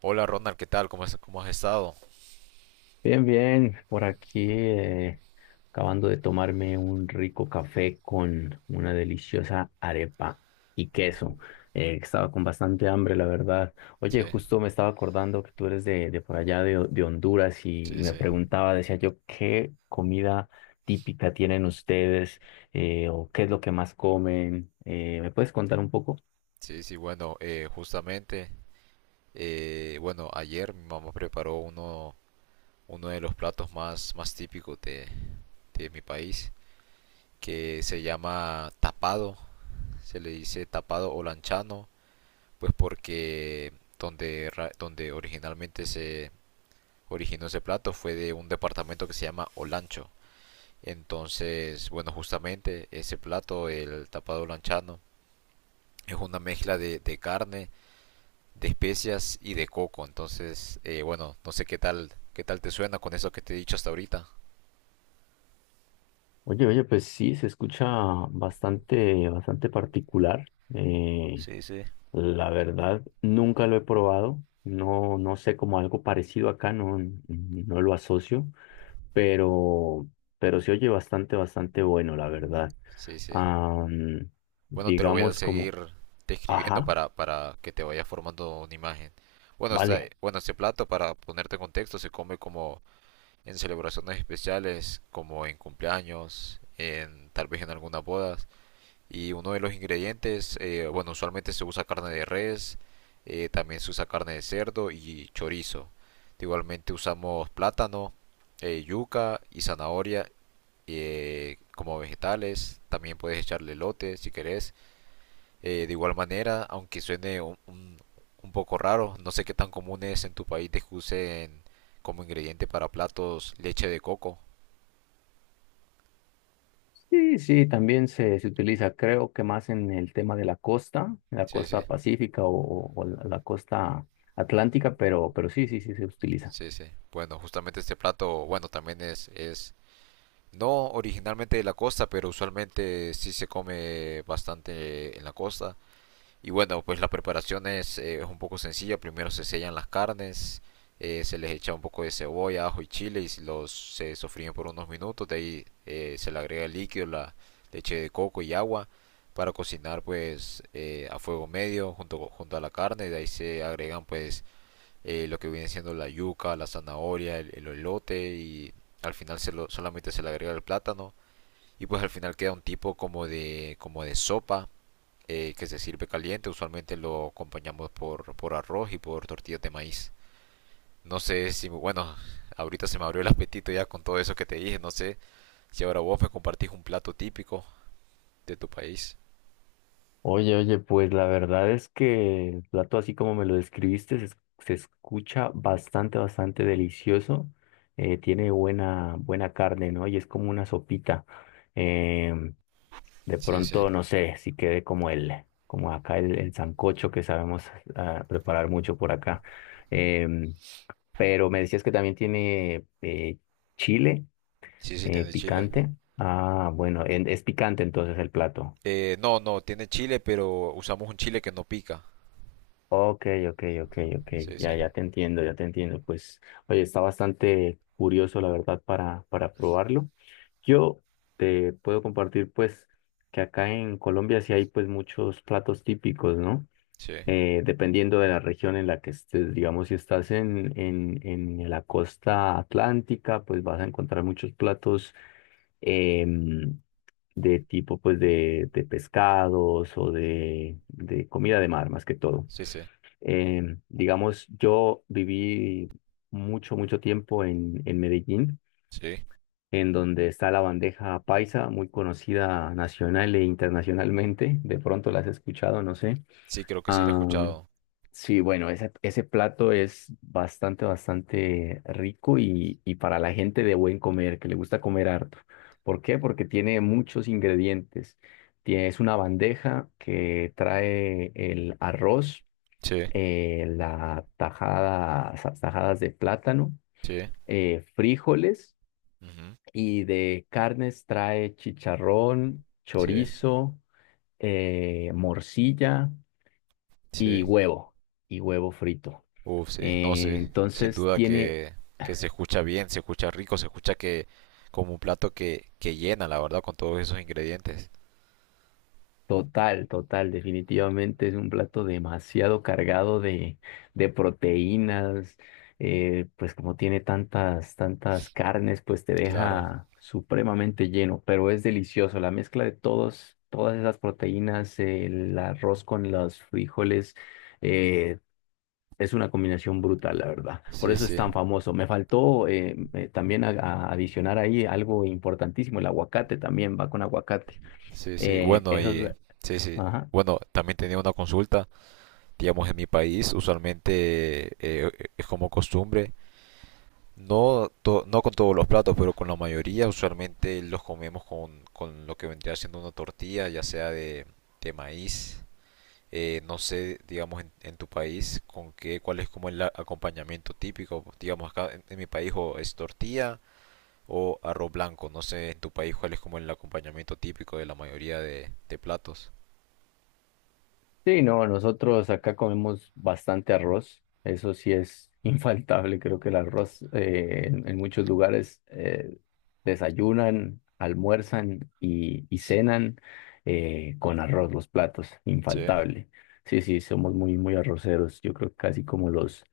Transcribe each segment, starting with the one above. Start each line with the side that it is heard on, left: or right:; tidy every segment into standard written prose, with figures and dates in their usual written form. right: Hola Ronald, ¿qué tal? ¿Cómo has estado?
left: Bien, bien, por aquí acabando de tomarme un rico café con una deliciosa arepa y queso. Estaba con bastante hambre, la verdad.
right: Sí,
left: Oye, justo me estaba acordando que tú eres de por allá de Honduras y
right: sí,
left: me
right: sí.
left: preguntaba, decía yo, ¿qué comida típica tienen ustedes? ¿O qué es lo que más comen? ¿Me puedes contar un poco?
right: Sí, sí, bueno, justamente, bueno, ayer mi mamá preparó uno de los platos más típicos de mi país, que se llama tapado, se le dice tapado o lanchano, pues porque donde originalmente se originó ese plato fue de un departamento que se llama Olancho. Entonces, bueno, justamente ese plato, el tapado lanchano, es una mezcla de carne, de especias y de coco. Entonces, bueno, no sé qué tal te suena con eso que te he dicho hasta ahorita.
left: Oye, oye, pues sí, se escucha bastante, bastante particular.
right: Sí, sí.
left: La verdad, nunca lo he probado. No, no sé, como algo parecido acá, no, no lo asocio, pero, pero se oye bastante, bastante bueno, la verdad.
right: Sí, sí.
left: Am,
right: Bueno, te lo voy a
left: digamos como,
right: seguir describiendo
left: ajá,
right: para que te vayas formando una imagen. Bueno,
left: vale.
right: bueno, este plato, para ponerte en contexto, se come como en celebraciones especiales, como en cumpleaños, en tal vez en algunas bodas. Y uno de los ingredientes, bueno, usualmente se usa carne de res, también se usa carne de cerdo y chorizo. Igualmente usamos plátano, yuca y zanahoria como vegetales. También puedes echarle elote si querés. De igual manera, aunque suene un poco raro, no sé qué tan común es en tu país de que usen como ingrediente para platos leche de coco.
left: Sí, sí, también se utiliza, creo que más en el tema de la
right: Sí, sí,
left: costa pacífica o la costa atlántica, pero sí, sí, sí se utiliza.
right: sí, sí. Bueno, justamente este plato, bueno, también es no originalmente de la costa, pero usualmente sí se come bastante en la costa. Y bueno, pues la preparación es un poco sencilla. Primero se sellan las carnes, se les echa un poco de cebolla, ajo y chile y los se sofríen por unos minutos. De ahí se le agrega el líquido, la leche de coco y agua para cocinar pues a fuego medio junto a la carne. De ahí se agregan pues lo que viene siendo la yuca, la zanahoria, el elote y al final solamente se le agrega el plátano. Y pues al final queda un tipo como de sopa que se sirve caliente. Usualmente lo acompañamos por arroz y por tortillas de maíz. No sé si, bueno, ahorita se me abrió el apetito ya con todo eso que te dije. No sé si ahora vos me compartís un plato típico de tu país.
left: Oye, oye, pues la verdad es que el plato así como me lo describiste se escucha bastante, bastante delicioso. Tiene buena, buena carne, ¿no? Y es como una sopita. Em, de
right: Sí, sí.
left: pronto, no sé, si quede como el, como acá el sancocho que sabemos ah, preparar mucho por acá. Em, pero me decías que también tiene chile
right: Sí, sí, tiene chile.
left: picante. Ah, bueno, es picante entonces el plato.
right: No, no, tiene chile, pero usamos un chile que no pica.
left: Ok, ok, ok, ok.
right: Sí, sí.
left: Ya, ya te entiendo, ya te entiendo. Pues, oye, está bastante curioso, la verdad, para probarlo. Yo te puedo compartir, pues, que acá en Colombia sí hay, pues, muchos platos típicos, ¿no?
right: Sí,
left: Dependiendo de la región en la que estés, digamos, si estás en, en la costa atlántica, pues vas a encontrar muchos platos em, de tipo, pues, de pescados o de comida de mar, más que todo.
right: sí, sí.
left: Digamos, yo viví mucho, mucho tiempo en Medellín,
right: Sí,
left: en donde está la bandeja paisa, muy conocida nacional e internacionalmente. De pronto la has escuchado, no sé.
right: sí, creo que sí lo he
left: Am,
right: escuchado.
left: sí, bueno, ese plato es bastante, bastante rico y para la gente de buen comer, que le gusta comer harto. ¿Por qué? Porque tiene muchos ingredientes. Es una bandeja que trae el arroz
right: Sí,
left: la tajada, tajadas de plátano,
right: sí.
left: frijoles,
right: Ujú.
left: y de carnes trae chicharrón,
right: Sí,
left: chorizo, morcilla y
right: sí.
left: huevo, y huevo frito.
right: Uf, sí, no sé. Sin
left: Entonces
right: duda
left: tiene
right: que se escucha bien, se escucha rico, se escucha que como un plato que llena, la verdad, con todos esos ingredientes.
left: Total, total, definitivamente es un plato demasiado cargado de proteínas, pues como tiene tantas, tantas carnes, pues te
right: Claro.
left: deja supremamente lleno, pero es delicioso, la mezcla de todos, todas esas proteínas, el arroz con los frijoles, eh, es una combinación brutal, la verdad, por
right: Sí,
left: eso es
right: sí,
left: tan famoso. Me faltó también a adicionar ahí algo importantísimo, el aguacate, también va con aguacate.
right: sí, sí.
left: Eh,
right: Bueno,
left: esa es
right: y
left: la-
right: sí, sí.
left: Ajá.
right: Bueno, también tenía una consulta, digamos, en mi país, usualmente es como costumbre, no, no con todos los platos, pero con la mayoría, usualmente los comemos con lo que vendría siendo una tortilla, ya sea de maíz. No sé, digamos, en tu país, cuál es como el acompañamiento típico. Digamos, acá en mi país o es tortilla o arroz blanco. No sé, en tu país, cuál es como el acompañamiento típico de la mayoría de platos.
left: Sí, no, nosotros acá comemos bastante arroz, eso sí es infaltable, creo que el arroz en muchos lugares desayunan, almuerzan y cenan con arroz los platos,
right: Sí,
left: infaltable. Sí, sí, somos muy, muy arroceros, yo creo que casi como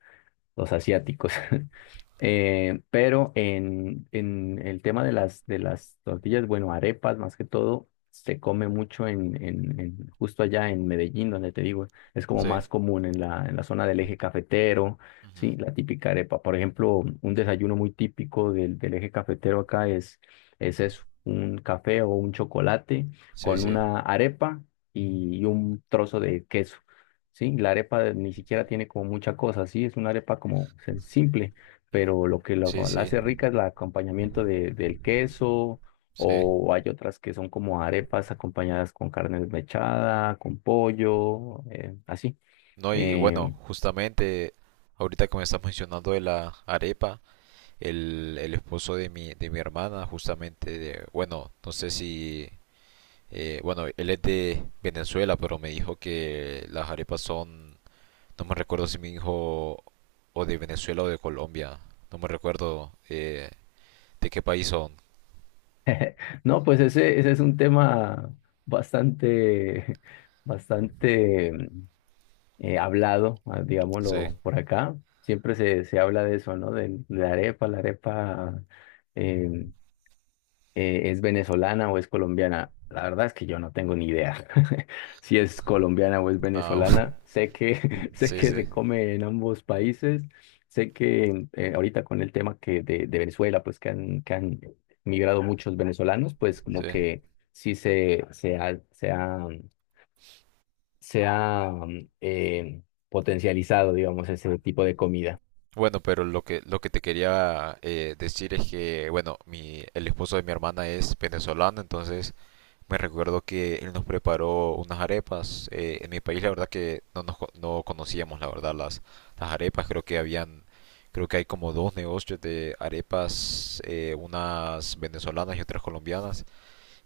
left: los asiáticos. Pero en el tema de las tortillas, bueno, arepas más que todo, se come mucho en, justo allá en Medellín, donde te digo, es como
right: sí.
left: más común en la zona del eje cafetero,
right: Ujú.
left: sí, la típica arepa. Por ejemplo, un desayuno muy típico del, del eje cafetero acá es eso, un café o un chocolate
right: Sí,
left: con
right: sí.
left: una arepa y un trozo de queso. Sí, ni siquiera tiene como mucha cosa, sí, es una arepa como simple,
right: Mm.
left: pero lo que
right: Sí,
left: la
right: sí,
left: hace rica es el acompañamiento de, del queso,
right: sí.
left: o hay otras que son como arepas acompañadas con carne desmechada, con pollo, así.
right: No, y bueno,
left: Em,
right: justamente ahorita que me estás mencionando de la arepa, el esposo de mi hermana, justamente, bueno, no sé si... Bueno, él es de Venezuela, pero me dijo que las arepas son, no me recuerdo si me dijo o de Venezuela o de Colombia, no me recuerdo de qué país son.
left: no, pues ese es un tema bastante, bastante hablado, ah,
right: Sí,
left: digámoslo por acá. Siempre se, se habla de eso, ¿no? De la arepa, la arepa. em, es venezolana o es colombiana. La verdad es que yo no tengo ni idea si es colombiana o es
right: ah,
left: venezolana. Sé que, sé
right: sí,
left: que
right: sí,
left: se come en ambos países. Sé que ahorita con el tema que de Venezuela, pues que han migrado muchos venezolanos, pues como
right: sí.
left: que sí se ha, se ha, se ha eh, potencializado, digamos, ese tipo de comida.
right: Bueno, pero lo que te quería decir es que, bueno, mi el esposo de mi hermana es venezolano, entonces... Me recuerdo que él nos preparó unas arepas. En mi país la verdad que no conocíamos la verdad las arepas. Creo que hay como dos negocios de arepas, unas venezolanas y otras colombianas.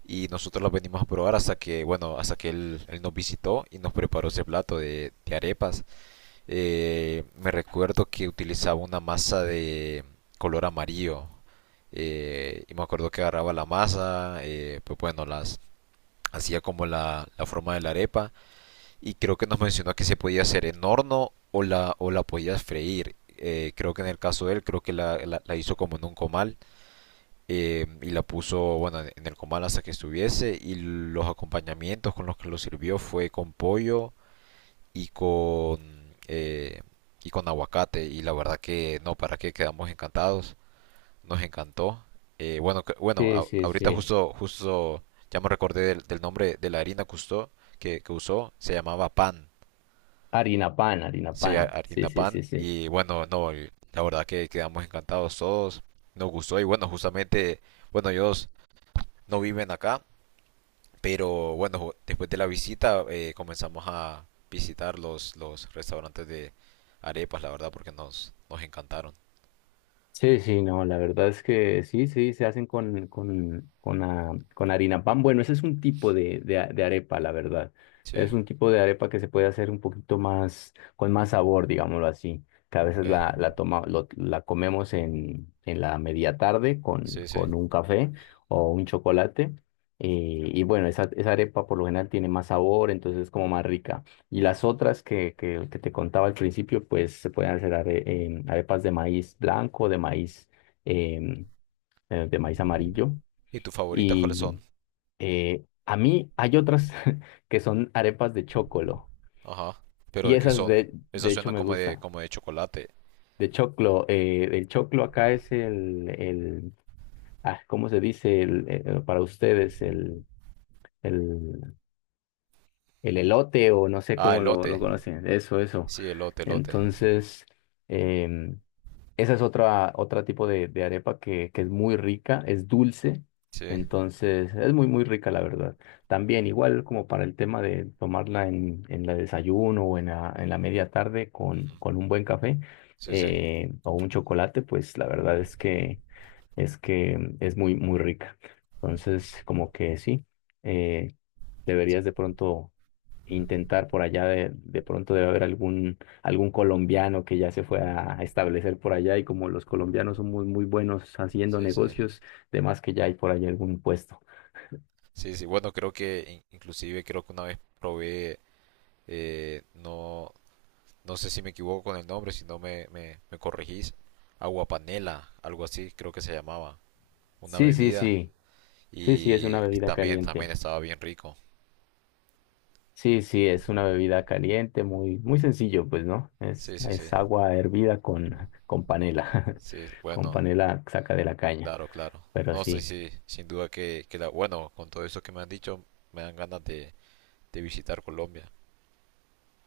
right: Y nosotros las venimos a probar hasta que, bueno, hasta que él nos visitó y nos preparó ese plato de arepas. Me recuerdo que utilizaba una masa de color amarillo. Y me acuerdo que agarraba la masa, pues bueno, las hacía como la forma de la arepa y creo que nos mencionó que se podía hacer en horno o la podías freír. Creo que en el caso de él, creo que la hizo como en un comal y la puso, bueno, en el comal hasta que estuviese y los acompañamientos con los que lo sirvió fue con pollo y y con aguacate y la verdad que no, para qué, quedamos encantados, nos encantó. Bueno, bueno,
left: Sí, sí,
right: ahorita
left: sí.
right: justo ya me recordé del nombre de la harina que usó, se llamaba pan,
left: Harina pan, harina
right: se llama
left: pan. Sí,
right: harina
left: sí,
right: pan
left: sí, sí.
right: y bueno, no, la verdad que quedamos encantados todos, nos gustó y bueno, justamente, bueno, ellos no viven acá, pero bueno, después de la visita comenzamos a visitar los restaurantes de arepas, la verdad, porque nos encantaron.
left: Sí, sí, no, la verdad es que sí, sí, se hacen con, ah, con harina pan. Bueno, ese es un tipo de, de arepa, la verdad.
right: Sí,
left: Es un tipo de arepa que se puede hacer un poquito más, con más sabor, digámoslo así, que a
right: ok,
left: veces la, la, toma, la comemos en la media tarde
right: sí, sí.
left: con un café o un chocolate. Y bueno, esa arepa por lo general tiene más sabor, entonces es como más rica. Y las otras que te contaba al principio, pues se pueden hacer em, arepas de maíz blanco, de maíz, em, de maíz amarillo.
right: ¿Y tus favoritas cuáles son?
left: Y a mí hay otras que son arepas de chocolo.
right: Ajá. ¿Pero
left: Y
right: de qué
left: esas
right: son?
left: de
right: Esas
left: hecho
right: suenan
left: me
right: como de,
left: gustan.
right: como de chocolate.
left: De choclo, el choclo acá es el ah, ¿cómo se dice? El, para ustedes, el, el elote o no sé
right: Ah,
left: cómo lo
right: elote.
left: conocen. Eso, eso.
right: Sí, elote, elote.
left: Entonces... em, esa es otra, otra tipo de arepa que es muy rica, es dulce,
right: Sí.
left: entonces es muy, muy rica, la verdad. También, igual como para el tema de tomarla en la desayuno o en la media tarde
right: Ujú.
left: con un buen café
right: Sí, sí.
left: o un chocolate, pues la verdad es que es que es muy, muy rica. Entonces, como que sí, eh, deberías de pronto intentar por allá de pronto debe haber algún, algún colombiano que ya se fue a establecer por allá y como los colombianos son muy, muy buenos haciendo
right: Sí, sí.
left: negocios, de más que ya hay por allá algún puesto.
right: Sí, sí. Bueno, creo que inclusive creo que una vez probé, no, no sé si me equivoco con el nombre, si no me corregís. Agua panela, algo así creo que se llamaba. Una
left: Sí, sí,
right: bebida.
left: sí, sí, sí, es una
right: Y
left: bebida
right: también
left: caliente.
right: estaba bien rico.
left: Sí, sí, es una bebida caliente, muy, muy sencillo, pues, ¿no?
right: Sí, sí, sí.
left: Es agua hervida con panela,
right: Sí,
left: con
right: bueno.
left: panela saca de la caña,
right: Claro, claro.
left: pero
right: No sé
left: sí.
right: si, sin duda que la, bueno, con todo eso que me han dicho, me dan ganas de visitar Colombia.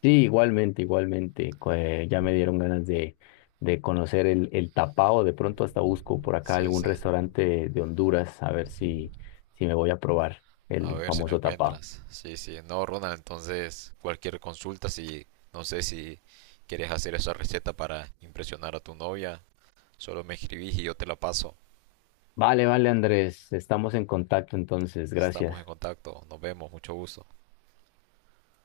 left: Sí, igualmente, igualmente. Ya me dieron ganas de conocer el tapao. De pronto hasta busco por acá
right: Sí,
left: algún
right: sí.
left: restaurante de Honduras a ver si, si me voy a probar
right: A
left: el
right: ver si lo
left: famoso tapao.
right: encuentras. Sí, sí. No, Ronald, entonces cualquier consulta, si no sé si quieres hacer esa receta para impresionar a tu novia, solo me escribís y yo te la paso.
left: Vale, vale, Andrés. Estamos en contacto entonces.
right: Estamos
left: Gracias.
right: en contacto. Nos vemos. Mucho gusto.